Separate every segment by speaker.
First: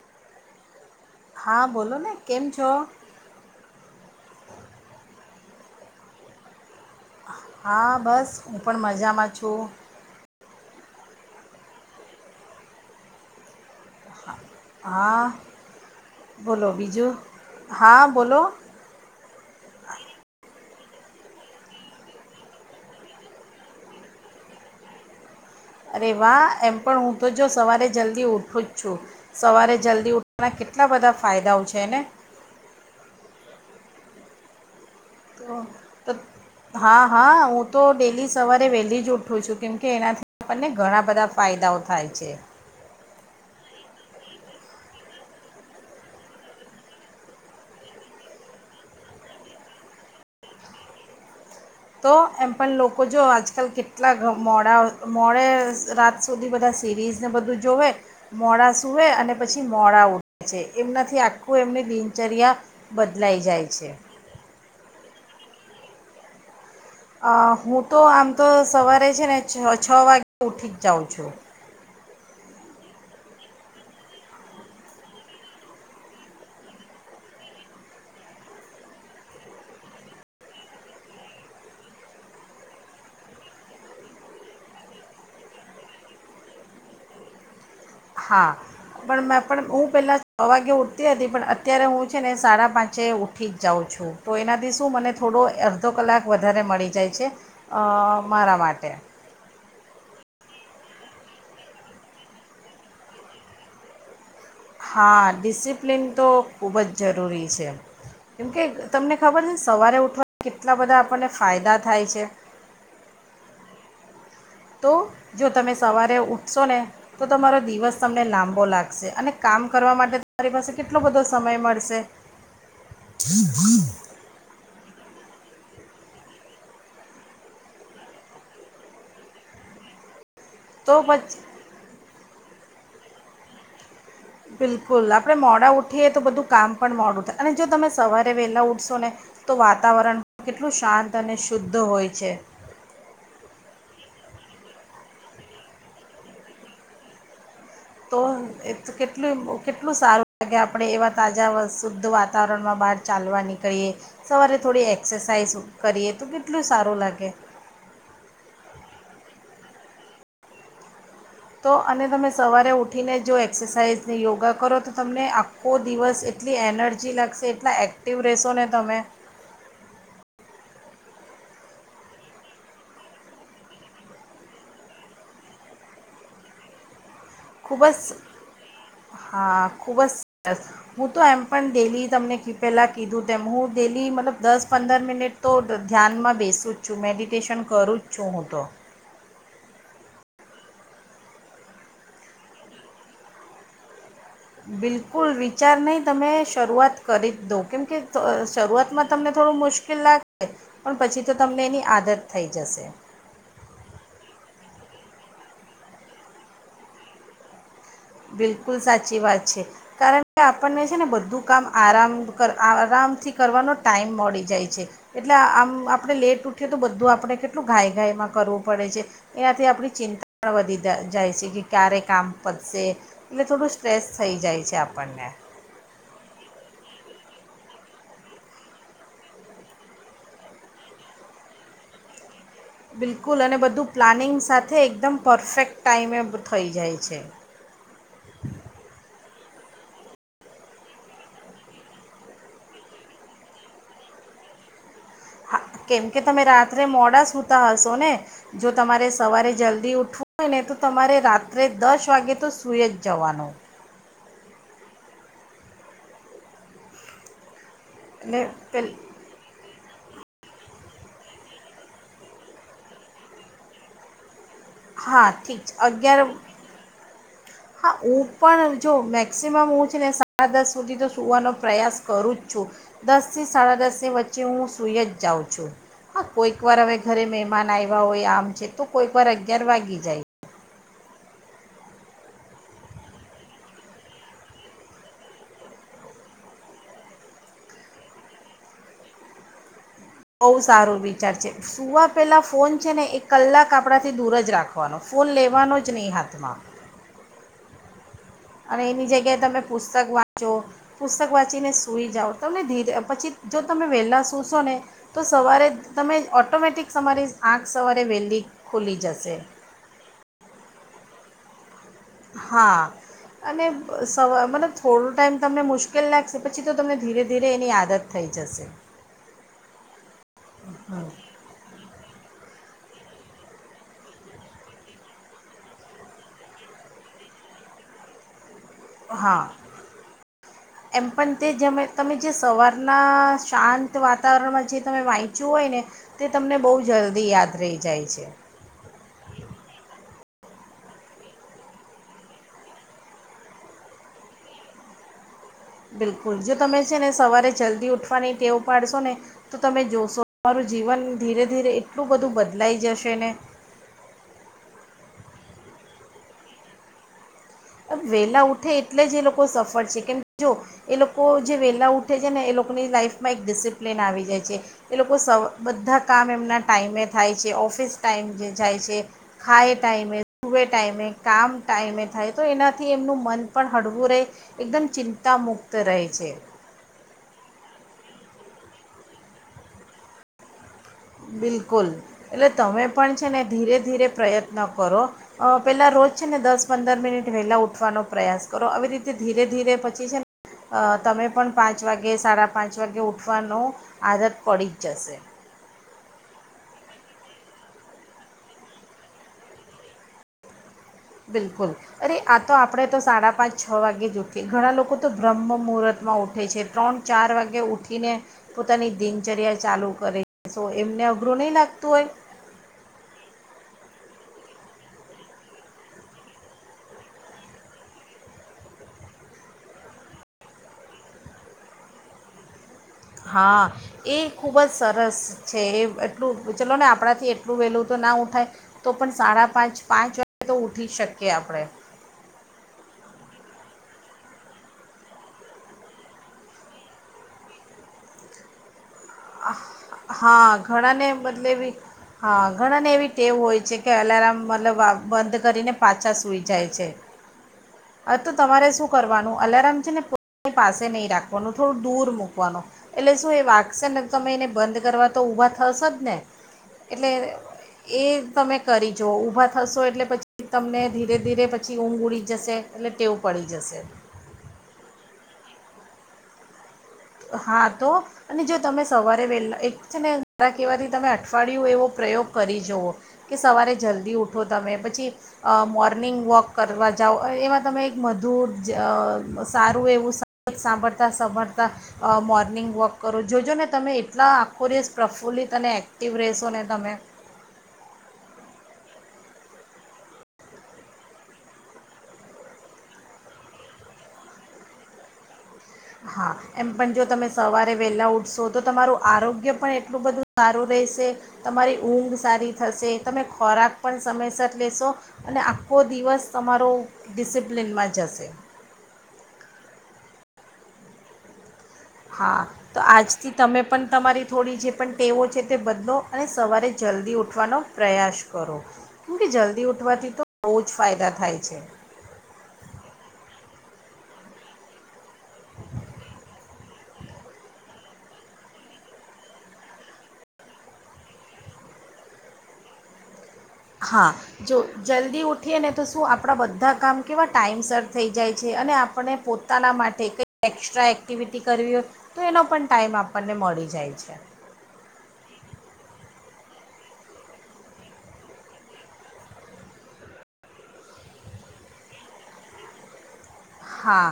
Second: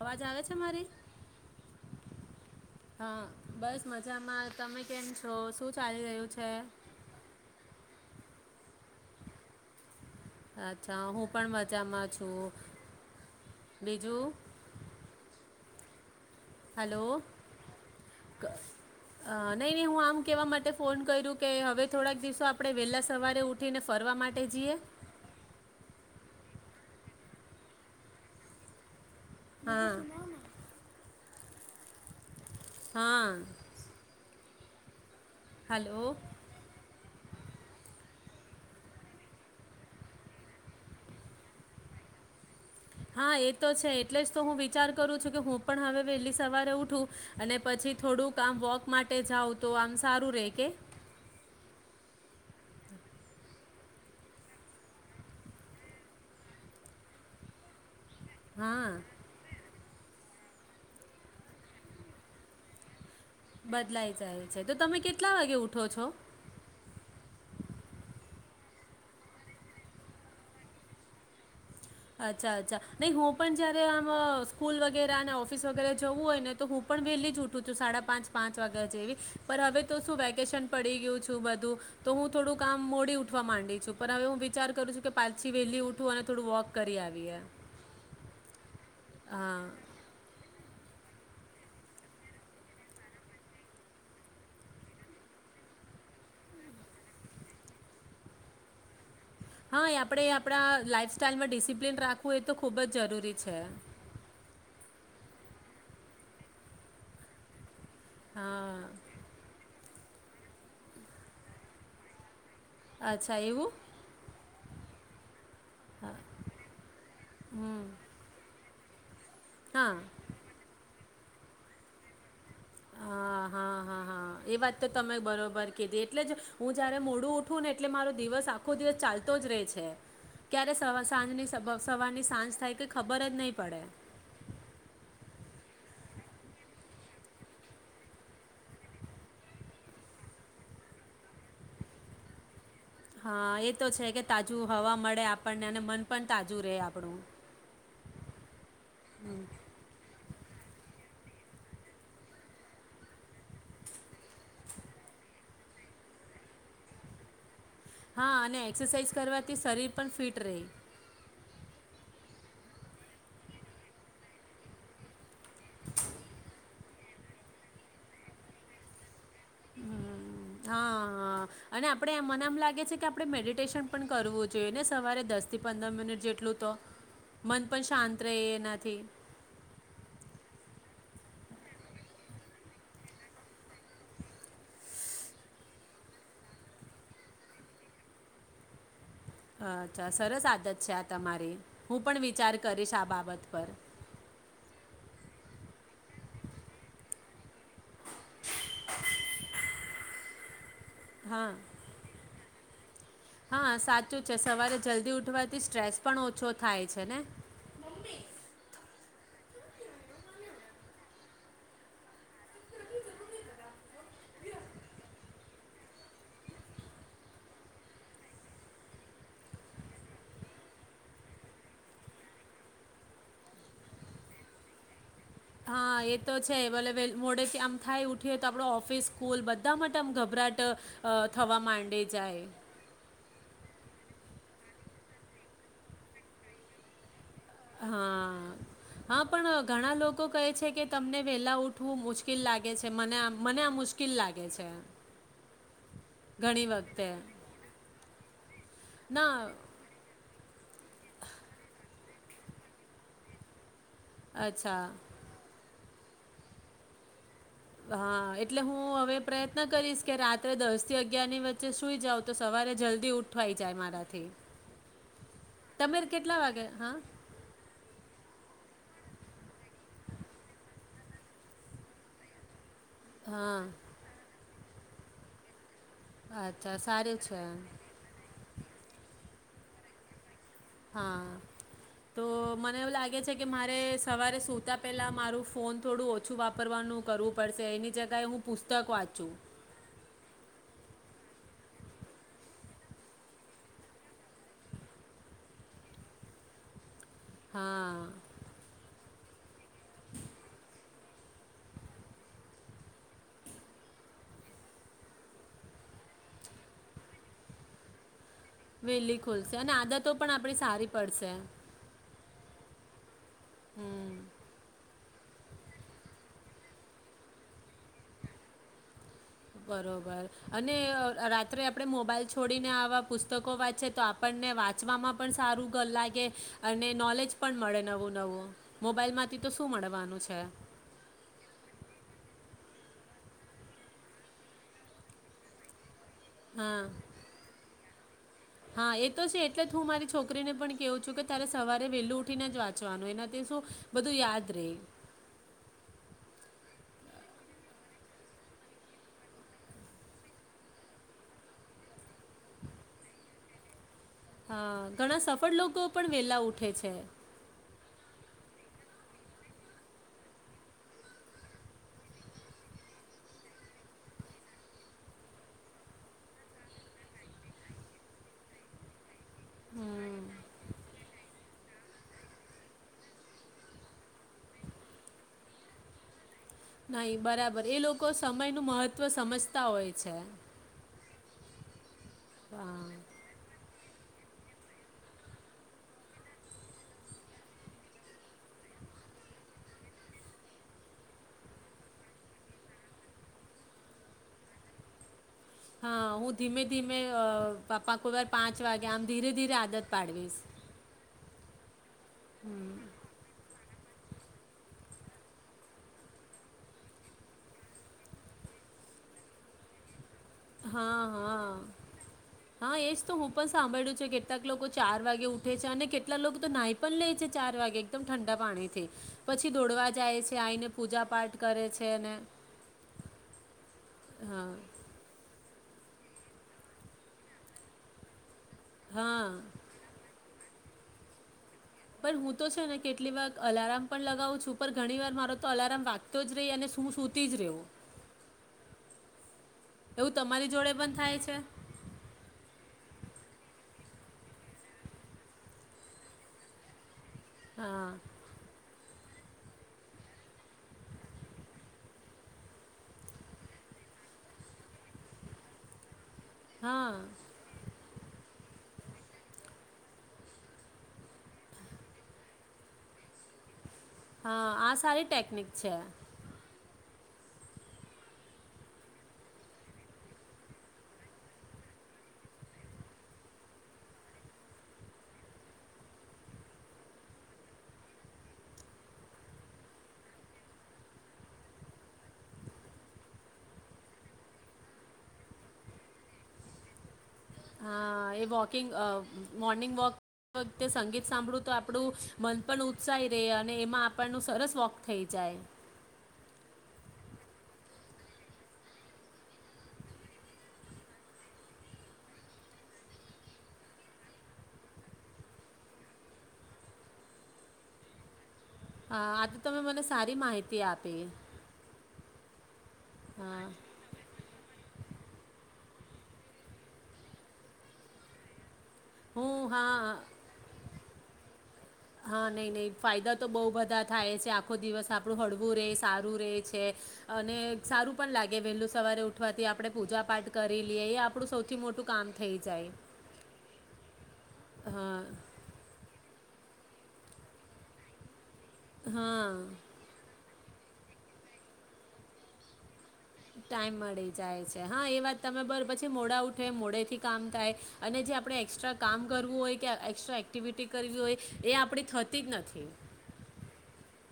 Speaker 1: અવાજ આવે છે મારી,
Speaker 2: હા બોલો ને કેમ છો
Speaker 1: હા બસ મજામાં, તમે કેમ છ તો, શું ચાલી રહ્યું છે
Speaker 2: હા, બસ હું પણ મજામાં છું
Speaker 1: અચ્છા હું પણ મજામાં છું, બીજું
Speaker 2: હા બોલો
Speaker 1: હલો,
Speaker 2: બીજું હા બોલો
Speaker 1: નહી, નહી હું આમ કેવા માટે ફોન કર્યું કે હવે થોડાક દિવસો આપણે વહેલાં સવારે ઉઠીને ફરવા માટે જઈએ
Speaker 2: એવા એમ પણ હું તો જો સવારે જલ્દી ઉઠું જ છું. સવારે
Speaker 1: હા
Speaker 2: જલ્દી ઉઠવાના કેટલા બધા ફાયદાઓ છે ને
Speaker 1: હા
Speaker 2: તો, ત
Speaker 1: હલો
Speaker 2: હા હા હું તો ડેલી સવારે વેહેલી જ ઉઠું છું કેમકે એનાથી આપણને ઘણા બધા ફાયદાઓ થાય છે.
Speaker 1: હા એ તો છે એટલે જ તો હું વિચાર કરું છું કે હું પણ હવે વહેલી સવારે ઉઠું અને પછી થોડુંક આમ વોક માટે જાઉં તો આમ સારું રે કે.
Speaker 2: તો એમ પણ લોકો જો આજકાલ કેટલા મોડા મોડે રાત સુધી બધા સિરીઝને બધું જોવે મોડા
Speaker 1: હા
Speaker 2: સુવે અને પછી મોડા ઉઠે છે એમનાથી આખું એમની દિનચર્યા બદલાઈ જાય છે.
Speaker 1: બદલાઈ જાય છે તો તમે કેટલા વાગે ઉઠો છો?
Speaker 2: અ હું તો આમ તો સવારે છે ને છ છ વાગે ઉઠી જ જાઉં છું.
Speaker 1: અચ્છા અચ્છા નહીં હું પણ જયારે આમ સ્કૂલ વગેરે અને ઓફિસ વગેરે જવું હોય ને તો હું પણ વહેલી જ ઉઠું છું સાડા પાંચ પાંચ વાગ્યા જેવી પણ હવે તો શું વેકેશન પડી ગયું છું બધું તો હું થોડુંક આામ મોડી ઉઠવા માંડી છું પણ હવે હું વિચાર કરું છું કે પાછી વહેલી ઊઠું અને થોડું વોક કરી આવ્યે.
Speaker 2: હા. પણ મેં પણ હું પેલા છ વાગે ઉ તી હતી પણ અત્યારે હું છે ને સાડા પાંચે ઊઠી જ જાઉં છું તો એનાથી શું મને થોડો અડધો કલાક વધારે મળી જાય છે અ મારા માટે
Speaker 1: હા એ આપણે આપણા લાઈફ સ્ટાઈલમાં ડિસિપ્લિન રાખવું એ તો ખૂબ જ જરૂરી છે.
Speaker 2: હા ડિસિપ્લિન તો ખૂબ જ જરૂરી છે. કેમ કે
Speaker 1: હા
Speaker 2: તમને ખબર છે સવારે ઉઠ કેટલા બધા આપણને ફાયદા થાય છે.
Speaker 1: અચ્છા, એવું!
Speaker 2: તો જો તમે સવારે ઉઠશો ને તો તમારો દિવસ તમને લાંબો લાગ શે અને કામ
Speaker 1: હા
Speaker 2: કરવા માટે તમારી પાસે કેટ ટલો બધો સમય મળશે.
Speaker 1: હા હા હા હા એ વાત તો તમે બરોબર કે એટલે જ હું જયારે મોડું ઉઠું ને એટલે મારો દિવસ આખો દિવસ ચાલતો જ રહેે છે. ક્યારે
Speaker 2: તો
Speaker 1: સવા સાંજની સ
Speaker 2: પછી
Speaker 1: સવારની સાંજ થાય કે ખબર જ નહીં પડે.
Speaker 2: બિલકુલ, આપણે મોડા ઉઠીએ તો બધું કામ પણ મોડું થાય અને જો તમે સવારે વહેલા ઉઠશો ને તો વાતાવરણ કેટલું શાંત અને શુદ્ધ હોય છે.
Speaker 1: હા એ તો છે કે તાજું હવા મળે આપણને અને મન પણ તાજું રહે આપણું.
Speaker 2: તો એ કેટલું કેટલું સારું આપણે એવા તાજા વ શુદ્ધ વાતાવરણમાં બહાર ચાલવા નીકળીએ સવારે થોડી એક્સરસાાઈઝ કરીએ તો કેટલું સારું લાગે.
Speaker 1: હા અને એક્સરસાઇઝ કરવાથી શરીર પણ ફિટ રેય.
Speaker 2: તો અને તમે સવારે ઉઠીને જો એક્સરસાઇઝ ને યોગા કરો તો તમને આખો દિવસ એટલી એનર્જી લાગશે એટલા એક્ટિવ રહેશો ને તમે
Speaker 1: હમ્મ હા હા અને આપણે મને એમ લાગે છે કે આપણે મેડિટેશન પણ કરવું જોઈએ ને સવારે દસ થી પંદર મિનિટ જેટલું તો. મન
Speaker 2: ખુબ
Speaker 1: પણ
Speaker 2: જ
Speaker 1: શાંત રહે એનાથી
Speaker 2: હા ખુબ જ સરસ. હું તો એમ પણ ડેલી તમને ક પહેલાં કીધું તેમ હું ડેલી મતલબ દસ પંદર મિનિટ તો ધ્યાનમાં બેસું જ છું મેડિટેશન કરું જ છું હું તો.
Speaker 1: અચ્છા સરસ આદત છે આ તમારી, હું પણ વિચાર કરીશ આ બાબત પર.
Speaker 2: બિલકુલ વિચાર નહીં તમે શરૂઆત કરી જ દો કેમ કે દ શરૂઆતમાં તમને થોડું મુશ્કેલ લાગે પણ પછી તો
Speaker 1: હા
Speaker 2: તમને એની આદત થઈ જશે.
Speaker 1: હા સાચું છે સવારે જલ્દી ઉઠવાથી સ્ટ્રેસ પણ ઓછો થાય છે ને
Speaker 2: બિલકુલ સાચી વાત છે, કારણ કે આપણને છે ને બધું કામ આરામ આરામથી કરવાનો ટાઈમ મળી જાય છે, એટલે આમ આપણે લેટ ઉઠીએ તો બધું આપણે કેટલું ઘાય ગાયમાં કરવું પડે છે એનાથી આપણી ચિંતા પણ વધી જાય છે, કે ક્યારે કામ પતશે થોડું સ્ટ્રેસ થઈ જાય છે, આપણને
Speaker 1: હા, એ તો છે અવેલેબલ મોડેથી આમ થાય ઉઠીએ તો આપડે ઓફિસ સ્કૂલ બધા માટે આમ ગભરાટ થવા માંડી જાય
Speaker 2: બિલકુલ અને બધું પ્લાનિંગ સાથે એકદમ પરફેક્ટ ટાઈમે થઈ જાય છે
Speaker 1: હા, હા, પણ ઘણા લોકો કહે છે કે તમને વેલા ઉઠવું મુશ્કેલ લાગે છે, મને મને આ મુશ્કેિલ લાગે છે
Speaker 2: હા, કેમ કે તમે
Speaker 1: ઘણી
Speaker 2: રાત્રે
Speaker 1: વખતે
Speaker 2: મોડા સુતા હશો ને જો તમારે
Speaker 1: ના
Speaker 2: સવારે જલ્દી ઉઠવું હોય ને તો તમારે રાત્રે દસ વાગે તો સુઈ જ જવાનો
Speaker 1: અચ્છા હા, એટલે હું હવે પ્રયત્ન કરીશ કે રાત્રે દસ થી અગિયાર ની વચ્ચે સુઈ જાવ તો સવારે જલ્દી ઉઠવાઈ જાય મારાથી
Speaker 2: હા ઠીક છે,
Speaker 1: તમે
Speaker 2: અગિયાર
Speaker 1: કેટલા વાગે હા
Speaker 2: હા, હું પણ જો મેક્સિમમ હું છે ને સાડા દસ સુધી તો સુવાનો પ્રયાસ કરું જ છું દસથી
Speaker 1: હા
Speaker 2: સાડા દસની વચ્ચે હું સુઈ જ જાઉં છું હા, કોઈક
Speaker 1: અચ્છા
Speaker 2: વાર હવે
Speaker 1: સારું
Speaker 2: ઘરે
Speaker 1: છે
Speaker 2: મહેમાન આવ્યા હોય આમ છે તો કોઈ વાર અગિયાર વાગી જાય
Speaker 1: હા તો મને એવું લાગે છે કે મારે સવારે સુતા પહેલા મારું ફોન થોડું ઓછું વાપરવાનું કરવું પડશે એની જગએ હું પુસ્તક વાંચું
Speaker 2: બહુ સારો વિચાર છે સૂવા પહેલા ફોન છે ને એ કલાક આપણાથી દૂર જ રાખવાનો ફોન લેવાનો જ નહીં હાથમાં
Speaker 1: હા
Speaker 2: અને એની જગ્યાએ તમે પુસ્તક વાંચો પુસ્તક વાંચીને સૂઈ જાઓ તમને ધીરે પછી જો તમે વહેલાં સૂશો ને તો સવારે તમે ઓટોમેટિક તમારી આંખ સવારે વહેલી ખુલી
Speaker 1: વેલી
Speaker 2: જશે
Speaker 1: ખોલશે અને આદતો પણ આપણી સારી પડશે
Speaker 2: હા અને
Speaker 1: હમ
Speaker 2: સવા મલબ થોડો ટાઈમ તમને મુશ્કેલ લાગશે પછી તો તમને ધીરે ધીરે એની આદત થઈ જશે
Speaker 1: બરોબર અને રાત્રે આપણે મોબાઈલ છોડીને આવાં પુસ્તકો વાંચે તો આપણને વાંચવામાં પણ સારું લાગે અને નોલેજ પણ મળે નવું, નવું મોબાઈલમાંથી
Speaker 2: હા,
Speaker 1: તો શું મળવાનું છે
Speaker 2: એમ પણ તે તમે જે સવાર ના શાંત વાતાવરણમાં જે તમે વાંચ્યું હોય ને તે તમને બહુ
Speaker 1: હા
Speaker 2: જલ્દી યાદ રહી જાય છે
Speaker 1: હા, એ તો છે એટલે હું મારી છોકરીને પણ કેવું છું કે તારે સવારે વેલું ઉઠીને જ વાંચવાનું એનાથી શું બધું યાદ રે
Speaker 2: બિલકુલ જો તમે છે ને સવારે જલ્દી ઉઠવાની ટેવ પાડશો ને તો તમે જોશો તમારું જીવન ધીરે ધીરે એટલું બધું બદલાઈ જશે ને
Speaker 1: હા, ઘણા સફળ લોકો પણ વેલા ઉઠે છે
Speaker 2: વહેલા ઉઠે એટલે જ એ લોકો સફળ છે, કેમ જો એ લોકો જે વહેલા ઉઠે છે, ને એ લોકોની લાઈફમાં એક ડિસિપ્લિન આવી જાય છે, એ લોકો સ બધા કામ એમના ટાઈમે થાય છે ઓફિસ ટાઈમ જે જાય છે ખાએ ટાઈમે, સુવે ટાઈમે, કામ ટાઈમે થાય તો એનાથી એમનું મન પણ હળવું રહે, એકદમ ચિંતા મુક્ત રહે છે
Speaker 1: અહી બરાબર એ લોકો સમયનું મહત્વ સમજતા હોય છે.
Speaker 2: બિલકુલ. એટલે તમે
Speaker 1: હા
Speaker 2: પણ છે ને ધીરે ધીરે પ્રયત્ન કરો, અ પેલા રોજ છે ને દસ પંદર મિનિટ વહેલા ઉઠવાનો પ્રયાસ કરો, આવી રીતે ધીરે ધીરે પછી છે ને તમે પણ પાંચ વાગે સાડા પાંચ વાગે ઉઠવાનો આદત પડી જ જશે.
Speaker 1: હા હું ધીમે ધીમે અ પાપા કો વાર પાંચ વાગે આમ ધીરે ધીરે આદત પાડવીશ.
Speaker 2: બિલકુલ. અરે આ તો આપણે તો સાડા પાંચ છ વાગે જ ઉઠે, ઘણા લોકો તો બ્રહ્મ મુહૂર્તમાં ઉઠે છે ત્રણ ચાર વાગે ઉઠીને પોતાની દિનચર્યા ચાલુ કરે. છે સો
Speaker 1: હ
Speaker 2: એમને
Speaker 1: હ,
Speaker 2: અઘરું નહીં લાગતું હોય
Speaker 1: હા એજ તો હું પણ સાંભળ્યું છે કે કેટલાક લોકો ચાર વાગે ઉઠે છે અને કેટલાક લોકો તો નાઈ પણ લે છે ચાર વાગે એકદમ ઠંડા પાણી થી પછી દોડવા જાય છે આઈને પૂજા પાઠ કરે છે ને
Speaker 2: હા, એ ખૂબ જ સરસ. છે એ એટલું ચલો ને આપણાથી એટલું વહેલું તો ના ઊઠાય તો પણ
Speaker 1: હા
Speaker 2: સાડા પાંચ પાંચ વા ગે તો ઉઠી જ શકીએ આપણે.
Speaker 1: પણ હું તો છે ને કેટલી વાર અલારામ પણ લગાવું છું પણ ઘણી વાર મારો તો અલારામ વાગતો જ રે અને શું સુતી જ રેવું.
Speaker 2: હા, ઘણાને
Speaker 1: છે
Speaker 2: બદલે એવી હા, ઘણાને એવી તેવ હોય છે કે અલારામ મતલબ અ બંધ કરીને પાછા સૂઈ જાય છે.
Speaker 1: હા
Speaker 2: આ તો તમારે શું કરવાનું અલારામ છે ને પો [inaudible] પાસે નહીં રાખવાનું થોડું દૂર મૂકવાનું એટલે શું એ વગશેને તમેં એને બંધ કરવા તો ઊભા થશો જ ને
Speaker 1: હા
Speaker 2: એટલે એ તમે કરી જોઓ ઊભા થશો એટલે પછી તમને ધીરે ધીરે પછી ઊંઘ ઉડી જ જશે, અને ટેવ પડી જશે.
Speaker 1: હા આ સારી ટેકનિક છે.
Speaker 2: હા તો, અને જો તમે સવારે વહેલા એક છે ને દરા કહેવાથી તમે અઠવાડિયું એવો પ્રયોગ કરી જવ કે સવારે જલ્દી ઉઠો, તમે પછી અ મોર્નિંગ વોક કરવા જાઓ એમાં તમે એક મધુર જ અ સારું એવું સ [inaudible] સાંભળતા સાંભળતા અ મોર્નિંગ વોક કરો જોજો ને તમે એટલા આખું રશ પ્રફુલ્લીત અને એક્ટિવ રહેશો ને તમે
Speaker 1: હા એ વોકિંગ અ મોર્નિંગ વોક વખતે સંગીત સાંભળું તો આપડું મન પણ ઉત્સાહી રે અને એમાં આપણનું સરસ વોક થઈ જાય.
Speaker 2: હા એમ પણ જો તમે સવારે વહેલા ઊઠશો તો તમારું આરોગ્ય પણ એટલું બધું સારું, રહેશે તમારી ઊંઘ સારી થશે, તમે ખોરાક પણ સમયસર લેશો, અને આખો દિવસ તમારો ડિસિપ્લિનમાં જશે.
Speaker 1: હ આજે તમે મને સારી માહિતી આપી.
Speaker 2: હા. તો આજથી
Speaker 1: હા
Speaker 2: તમે પણ તમારી થોડી જે પણ ટેવો છે તે બદલો અને સવારે જલ્દી ઉઠવાનો પ્રયાસ કરો. કેમકે
Speaker 1: હું
Speaker 2: જલ્દી
Speaker 1: હા
Speaker 2: ઉઠવાથી તો બુઉ જ ફાયદા થાય છે.
Speaker 1: નહી નહી ફાયદા તો બહુ બધા થાય છે આખો દિવસ આપણું હળવું રે, સારું રે છે અને સારું પણ લાગે વહેલું સવારે ઉઠવાથી આપણે પૂજા પાઠ કરી લિએ એ આપણું સૌથી મોટું કામ થઈ જાય.
Speaker 2: હા. જો
Speaker 1: હા
Speaker 2: જલ્દી ઉઠીએ ને તો શું આપ આપણા બધા કામ કેવા ટાઈમસર થઈ જાય. છે અને આપણે
Speaker 1: હા
Speaker 2: પોતાના માટે કઈ એક્સ્ટ્રા એક્ટિવિટી કરવી હોય તો એનો પણ ટાઈમ આપણને મળી
Speaker 1: ટાઈમ
Speaker 2: જાય છે
Speaker 1: છે હા એ વાત તમે બાર પછી મોડા ઉઠે મોડેથી કામ થાય અને જે આપણે એક્સ્ટ્રા કામ કરવું હોય કે એકસ્ટ્રા એક્ટિવિટી કરવી હોય એ આપણી થતી જ નથી
Speaker 2: હા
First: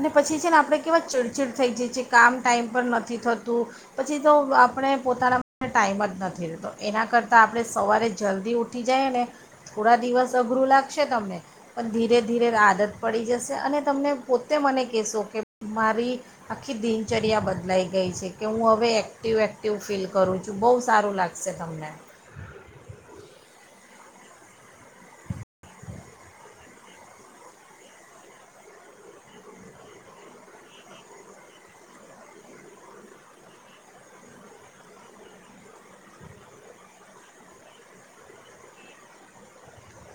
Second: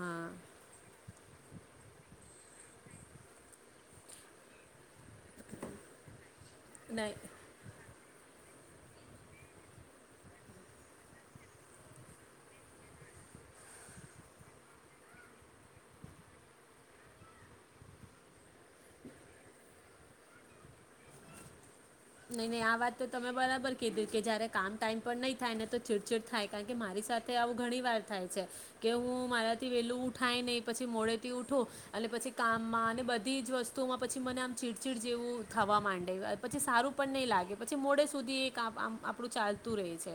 Speaker 2: અને પછી છે ને આપે કેવા ચીડ થઈ જાય છે, કામ ટાઈમ પર નથી થતું પછી તો આપણે પોતાના માટે ટાઈમ જ નથી રહેેતો એના
Speaker 1: નહીં
Speaker 2: કરતાં આપણે સવારે જ જલ્દી ઊઠી જઈએને થોડા દિવસ અઘરું લાગશે તમને પણ ધીરે ધીરે આદત પડી જશે અને તમને પોતે મને કહેશો કે મારી આખી દિનચર્યા બદલાઈ ગઈ છે કે હું હવે એક્ટિવ એક્ટિવ ફીલ કરું છું બહુ સારું લાગશે તમને
Speaker 1: નહી નહી આ વાત તો તમે બરાબર કીધી કે જયારે કામ ટાઈમ પર નહી થાય ને તો ચીડચીડ થાય કારણ કે મારી સાથે આવું ઘણી વાર થાય છે કે હું મારાથી વહેલું ઊઠાઈ નહી પછી મોડેથી ઊઠું અને પછી કામમાં અને બધીજ વસ્તુઓમાં પછી મને આમ ચીડ ચીડ જેવું થવા માંડે પછી સારું પણ નહી લાગે પછી મોડે સુધી એક આપણું ચાલતું રહે છે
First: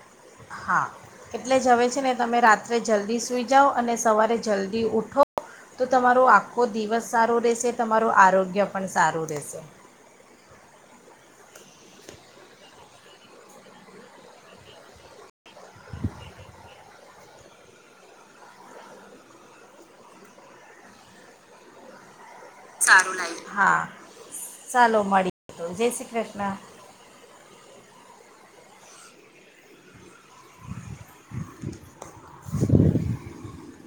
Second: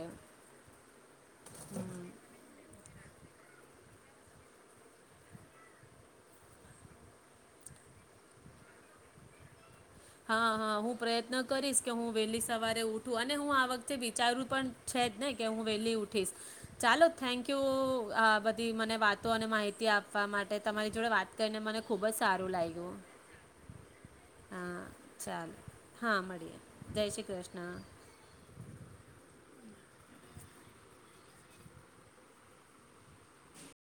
Speaker 2: હા એટલે જવે છે ને તમે રાત્ર જલ્દી સુઈ જાઓ અને સવારે જલ્દી ઉઠો તો તમારો આખો દિવસ સારો રહેશે તમારું આરોગ્ય પણ સારું રહેશે
Speaker 1: હા હા હું પ્રયત્ન કરીશ કે હું વહેલી સવારે ઉઠું અને હું આ વખતે વિચારવું પણ છેજ ને કે હું વહેલી ઊઠીશ ચાલો થેન્ક યુ આ બધી મને વાતો અને માહિતી આપવા માટે તમારી જોડે વાત કરીને મને ખૂબ જ સારું લાગ્યું
Speaker 2: સારું લાગ્યુ હા
Speaker 1: હા
Speaker 2: ચાલો
Speaker 1: ચાલ
Speaker 2: મળીએ તો જય શ્રી
Speaker 1: હા
Speaker 2: કૃષ્ણ.
Speaker 1: મળીએ જય શ્રી કૃષ્ણ
Speaker 2: [inaudible]